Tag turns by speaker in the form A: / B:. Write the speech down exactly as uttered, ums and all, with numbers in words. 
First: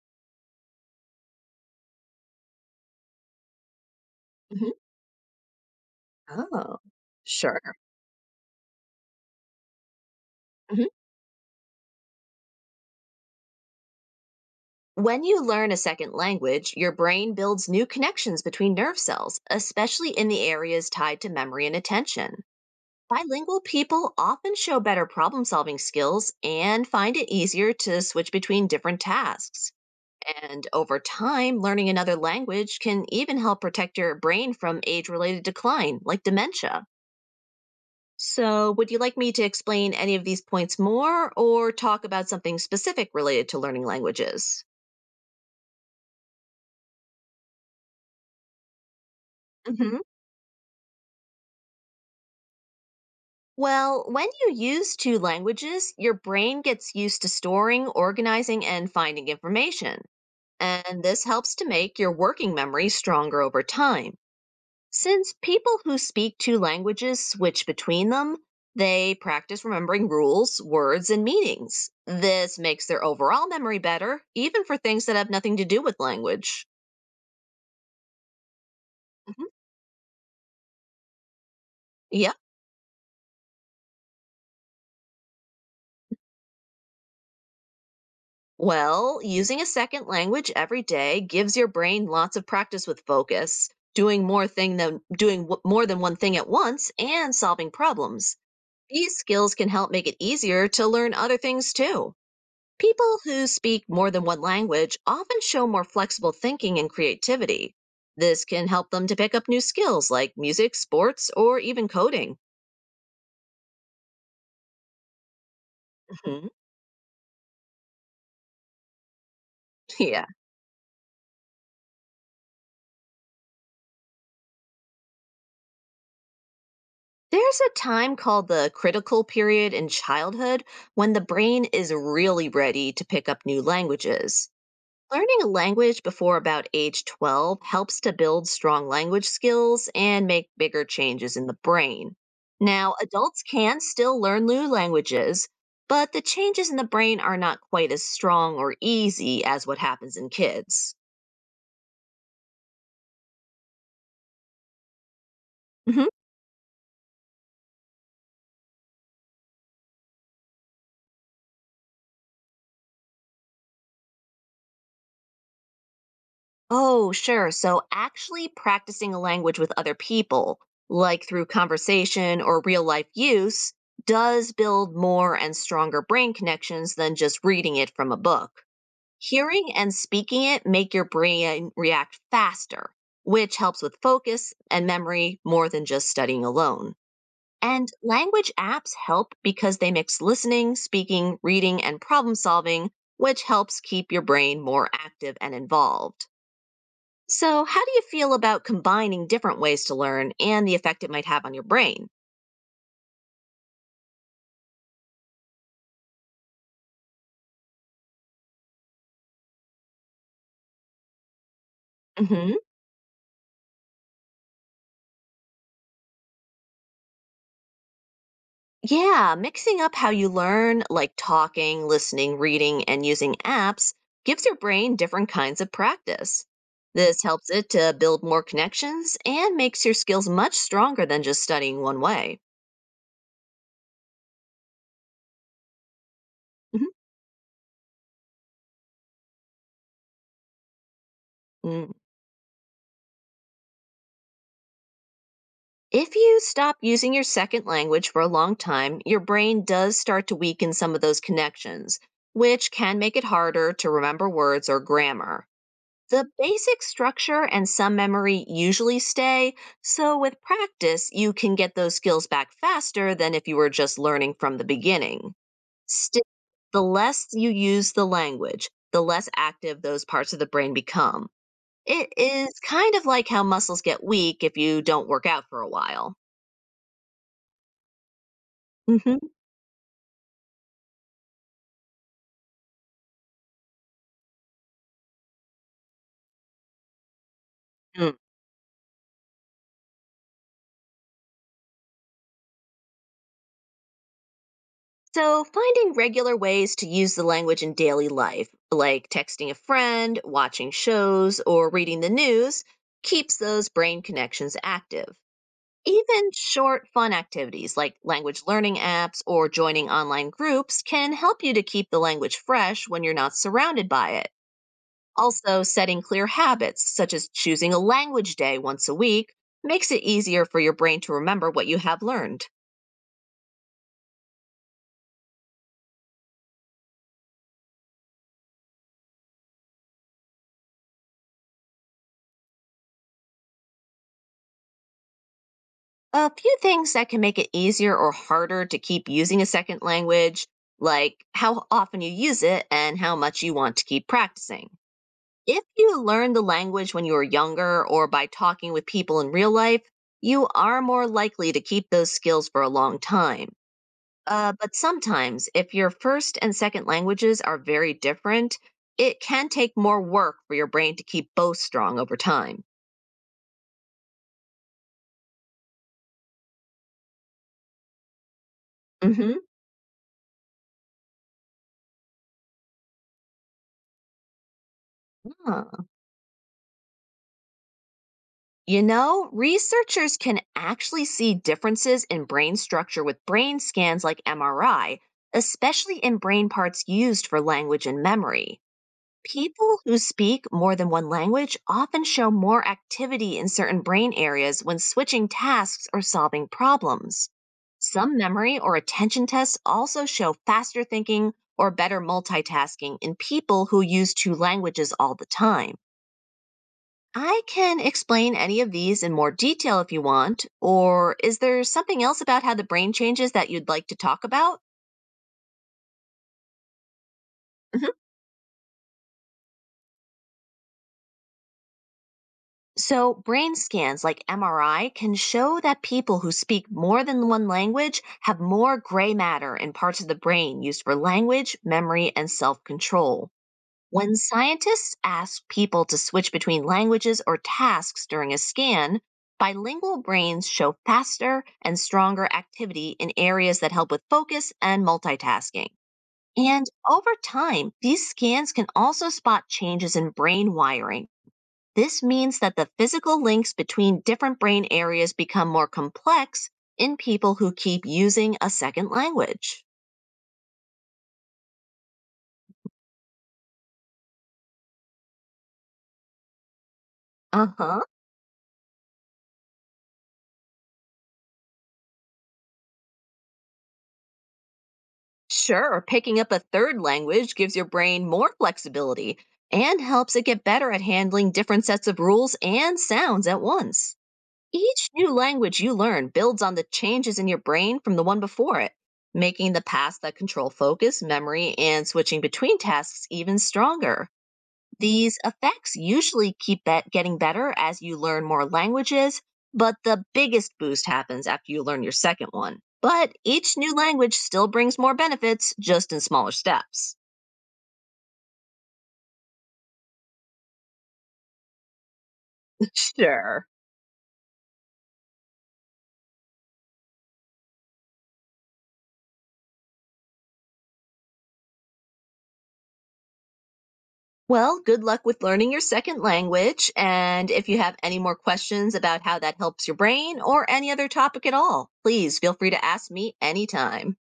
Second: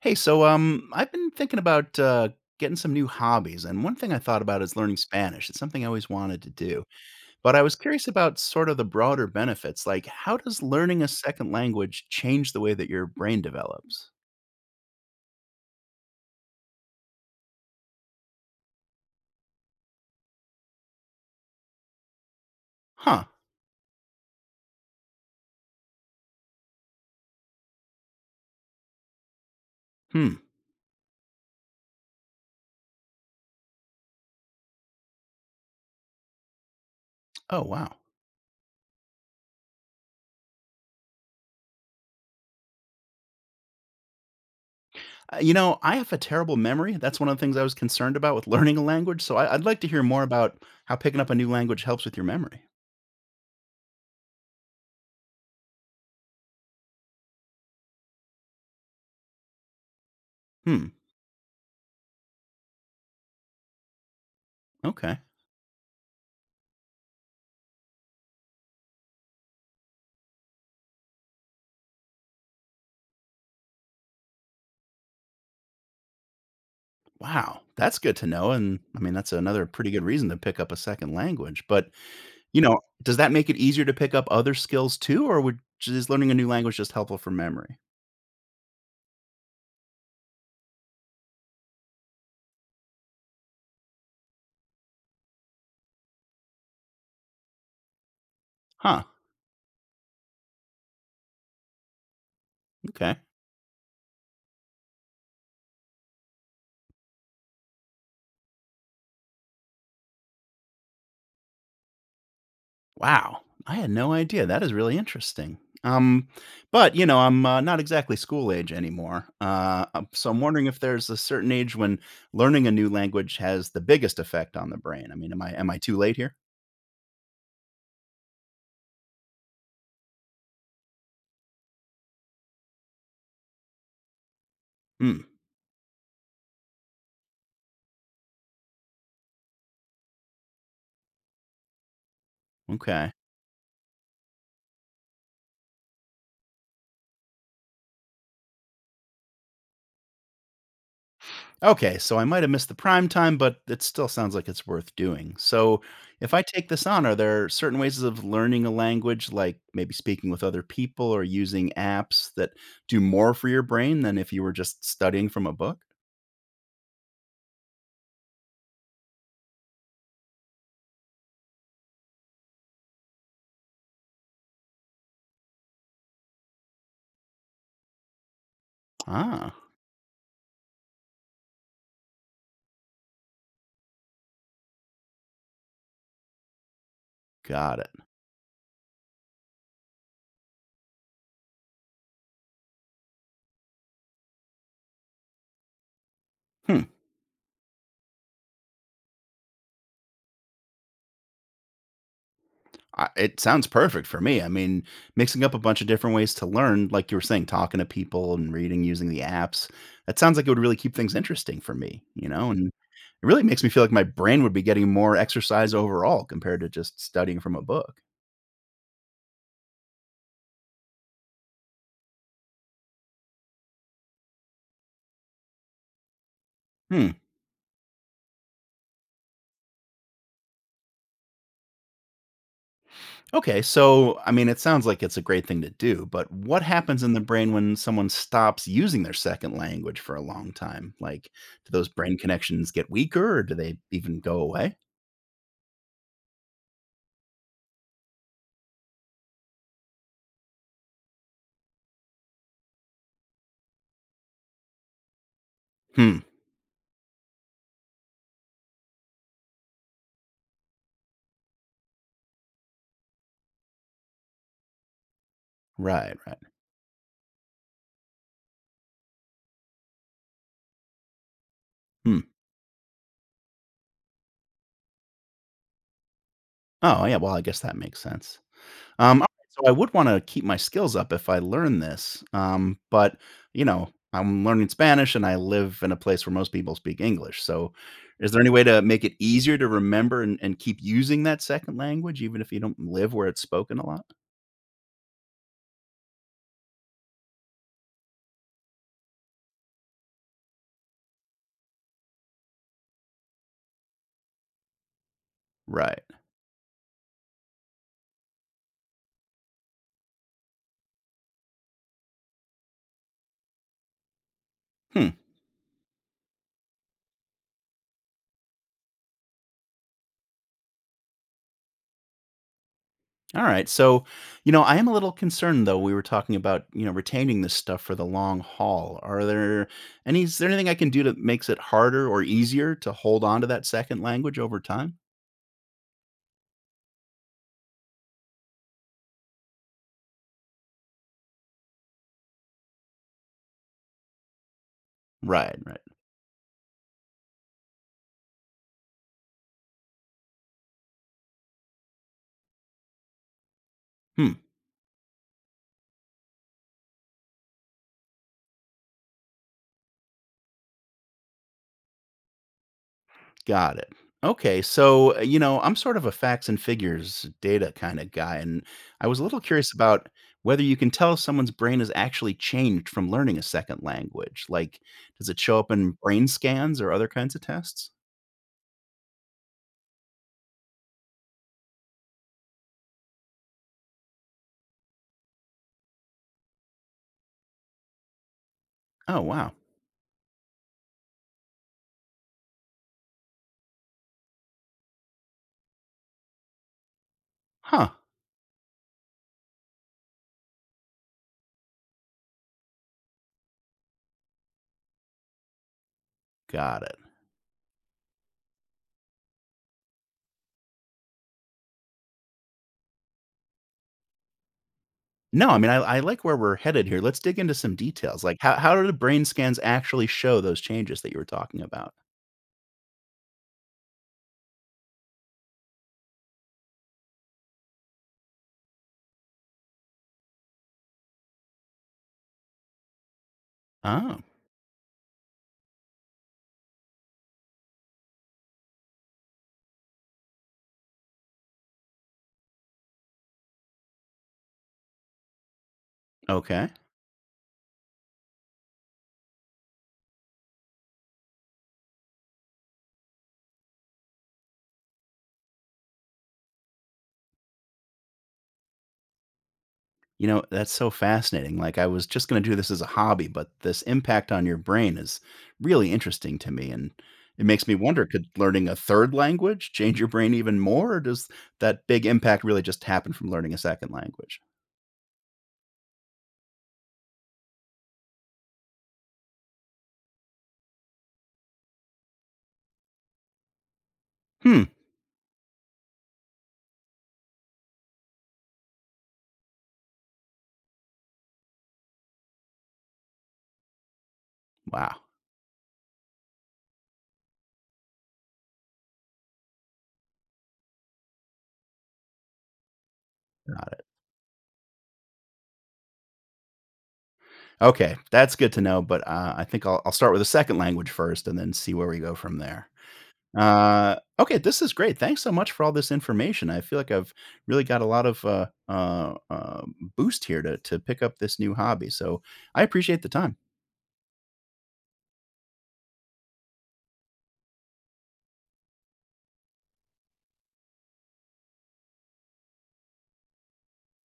A: Hey, so um, I've been thinking about uh, getting some new hobbies, and one thing I thought about
B: Mhm.
A: is learning Spanish. It's something I always wanted to
B: Oh,
A: do, but I was
B: sure.
A: curious about sort of the broader benefits. Like, how does
B: Mhm.
A: learning a second language change the way that your brain develops?
B: When you learn a second language, your brain builds new connections between nerve cells, especially in the areas tied to memory and attention.
A: Huh.
B: Bilingual people often show better problem solving skills and find it easier to switch between different tasks.
A: Hmm.
B: And over time, learning another language can even help protect your brain from age related decline, like dementia.
A: Oh, wow.
B: So, would you like me to explain any of these points more or talk about something specific related to learning languages?
A: Uh, you know, I have a terrible memory. That's one of the things I was concerned about with learning a language. So I, I'd like to
B: hmm
A: hear more about how picking up a new language helps with your memory.
B: Well, when you use two languages, your brain gets used to storing, organizing, and finding information.
A: Hmm.
B: And this helps to make your working memory stronger over time.
A: Okay.
B: Since people who speak two languages switch between them, they practice remembering rules, words, and meanings. This makes their overall memory better, even for things that have nothing to do with language.
A: Wow, that's good to know. And I mean, that's
B: Mhm.
A: another pretty good reason to pick up a second language. But
B: Yeah.
A: you know, does that make it easier to pick up other skills too, or would is learning a new language just helpful for memory?
B: Well, using a second language every day gives your brain lots of practice with focus, doing more thing than doing w- more than one thing at once and solving problems.
A: Huh,
B: These skills can help make it easier to learn other things too.
A: okay.
B: People who speak more than one language often show more flexible thinking and creativity. This can help them to pick up new skills like music, sports, or even coding.
A: Wow, I had no idea. That is really interesting. Um,
B: Mhm.
A: but you know, I'm uh, not exactly school age anymore. Uh, um,
B: Yeah.
A: so I'm wondering if there's a certain age when learning a new language has the biggest effect on the brain. I mean, am I am I too late here?
B: There's a time called the critical period in childhood when the brain is really ready to pick up new languages.
A: Hmm.
B: Learning a language before about age twelve helps to build strong language skills and make bigger changes in the brain. Now,
A: Okay.
B: adults can still learn new languages, but the changes in the brain are not quite as strong or easy as what happens in kids.
A: Okay, so I might have missed the prime time, but it still sounds like it's worth doing. So,
B: Mhm.
A: if I take this on, are there certain ways of learning a language, like maybe speaking with other people or using apps that do more for your brain than if you were just studying from a book?
B: Oh, sure. So, actually practicing a language with other people, like through conversation or real life use, does build more and stronger brain connections than just reading it from a book.
A: Ah,
B: Hearing and speaking it make your brain react faster, which helps with focus and memory more than just studying alone.
A: got it.
B: And language apps help because they mix listening, speaking, reading, and problem solving, which helps keep your brain more active and involved.
A: Hmm.
B: So, how do you feel about combining different ways to learn and the effect it might have on your brain?
A: I, it sounds perfect for me. I mean, mixing up a bunch of different ways to learn, like you were saying, talking to people and reading using the apps, that sounds like it would really keep things interesting for me, you know?
B: hmm
A: And it really makes me feel like my brain would be getting more exercise overall compared to just studying from a book.
B: Yeah, mixing up how you learn, like talking, listening, reading, and using apps, gives your brain different kinds of practice.
A: Hmm.
B: This helps it to build more connections and makes your skills much stronger than just studying one way.
A: Okay. So, I mean, it sounds like it's a great thing to do, but what happens in the brain when someone stops using their second language for a long time? Like, do those
B: Mhm.
A: brain connections get weaker or do they even go away?
B: If you stop using your second language for a long time, your brain does start to weaken some of those connections, which can make it harder to remember words or grammar.
A: Hmm.
B: The basic structure and some memory usually stay, so with practice, you can get those skills back faster than if you were just learning from the beginning.
A: Right.
B: Still,
A: Right.
B: the less you use the language, the less active those parts of the brain become. It
A: Hmm.
B: is kind of like how muscles get weak if you don't work out for a while.
A: Oh, yeah. Well, I guess that makes sense. Um, alright, so I would wanna keep my skills up if I learn this, um, but, you know, I'm learning Spanish and I live in a place where most people speak English, so
B: Mm.
A: is there any way to make it easier to remember and and keep using that second language even if you don't live where it's spoken a lot?
B: So, finding regular ways to use the language in daily life, like texting a friend, watching shows, or reading the news, keeps those brain connections active.
A: Right.
B: Even short, fun activities like language learning apps or joining online groups can help you to keep the language fresh when you're not surrounded by it.
A: Hmm,
B: Also, setting clear habits, such as choosing a language day once a week, makes it easier for your brain to remember what you have learned.
A: alright, so, you know, I am a little concerned though, we were talking about, you know, retaining this stuff for the long haul. Are there any is there anything I can do that makes it harder or easier to hold on to that second language over time?
B: A few things that can make it easier or harder to keep using a second language, like how often you use it and how much you want to keep practicing.
A: Right,
B: If
A: right.
B: you learned the language when you were younger or by talking with people in real life, you are more likely to keep those skills for a long time.
A: Hmm.
B: Uh, but sometimes, if your first and second languages are very different, it can take more work for your brain to keep both strong over time.
A: Got it. Okay, so, uh, you know, I'm sort of a facts and figures data kind of guy, and I was a
B: hmm
A: little curious about whether you can tell if someone's brain has actually changed from learning a second language. Like, does it show up in brain scans or other kinds of tests?
B: You know, researchers can actually see differences in brain structure with brain scans like M R I, especially in brain parts used for language and memory.
A: Oh, wow.
B: People who speak more than one language often show more activity in certain brain areas when switching tasks or solving problems.
A: Huh.
B: Some memory or attention tests also show faster thinking or better multitasking in people who use two languages all the time.
A: Got it.
B: I can explain any of these in more detail if you want, or is there something else about how the brain changes that you'd like to talk about?
A: No, I mean, I, I like where we're headed here. Let's dig into some
B: Mhm.
A: details. Like, how, how do the brain scans actually show those changes that you were talking about?
B: So, brain scans like M R I can show that people who speak more than one language have more gray matter in parts of the brain used for language, memory, and self control. When
A: Oh,
B: scientists ask people to switch between languages or tasks during a scan, bilingual brains show faster and stronger activity in areas that help with focus and multitasking. And
A: okay.
B: over time, these scans can also spot changes in brain wiring. This means that the physical links between different brain areas become more complex in people who keep using a second language.
A: You know, that's so fascinating. Like, I was just going to do this as a hobby, but this impact on your brain is really interesting to me. And
B: Uh
A: it makes me
B: huh.
A: wonder, could learning a third language change your brain even more? Or does that big impact really just happen from learning a second language?
B: Sure, picking up a third language gives your brain more flexibility and helps it get better at handling different sets of rules and sounds at once.
A: Hmm.
B: Each new language you learn builds on the changes in your brain from the one before it, making the paths that control focus, memory, and switching between tasks even stronger.
A: Wow.
B: These effects usually keep bet- getting better as you learn more languages, but the biggest boost happens after you learn your second one. But each
A: Got
B: new
A: it.
B: language still brings more benefits, just in smaller steps.
A: Okay. That's good to know. But uh, I think I'll, I'll start with a second language first and then see where we go from there.
B: Sure.
A: Uh, okay, this is great. Thanks so much for all this information. I feel like I've really got a lot of uh, uh, uh, boost here to to pick up this new hobby. So I appreciate the time.
B: Well, good luck with learning your second language. And if you have any more questions about how that helps your brain or any other topic at all, please feel free to ask me anytime.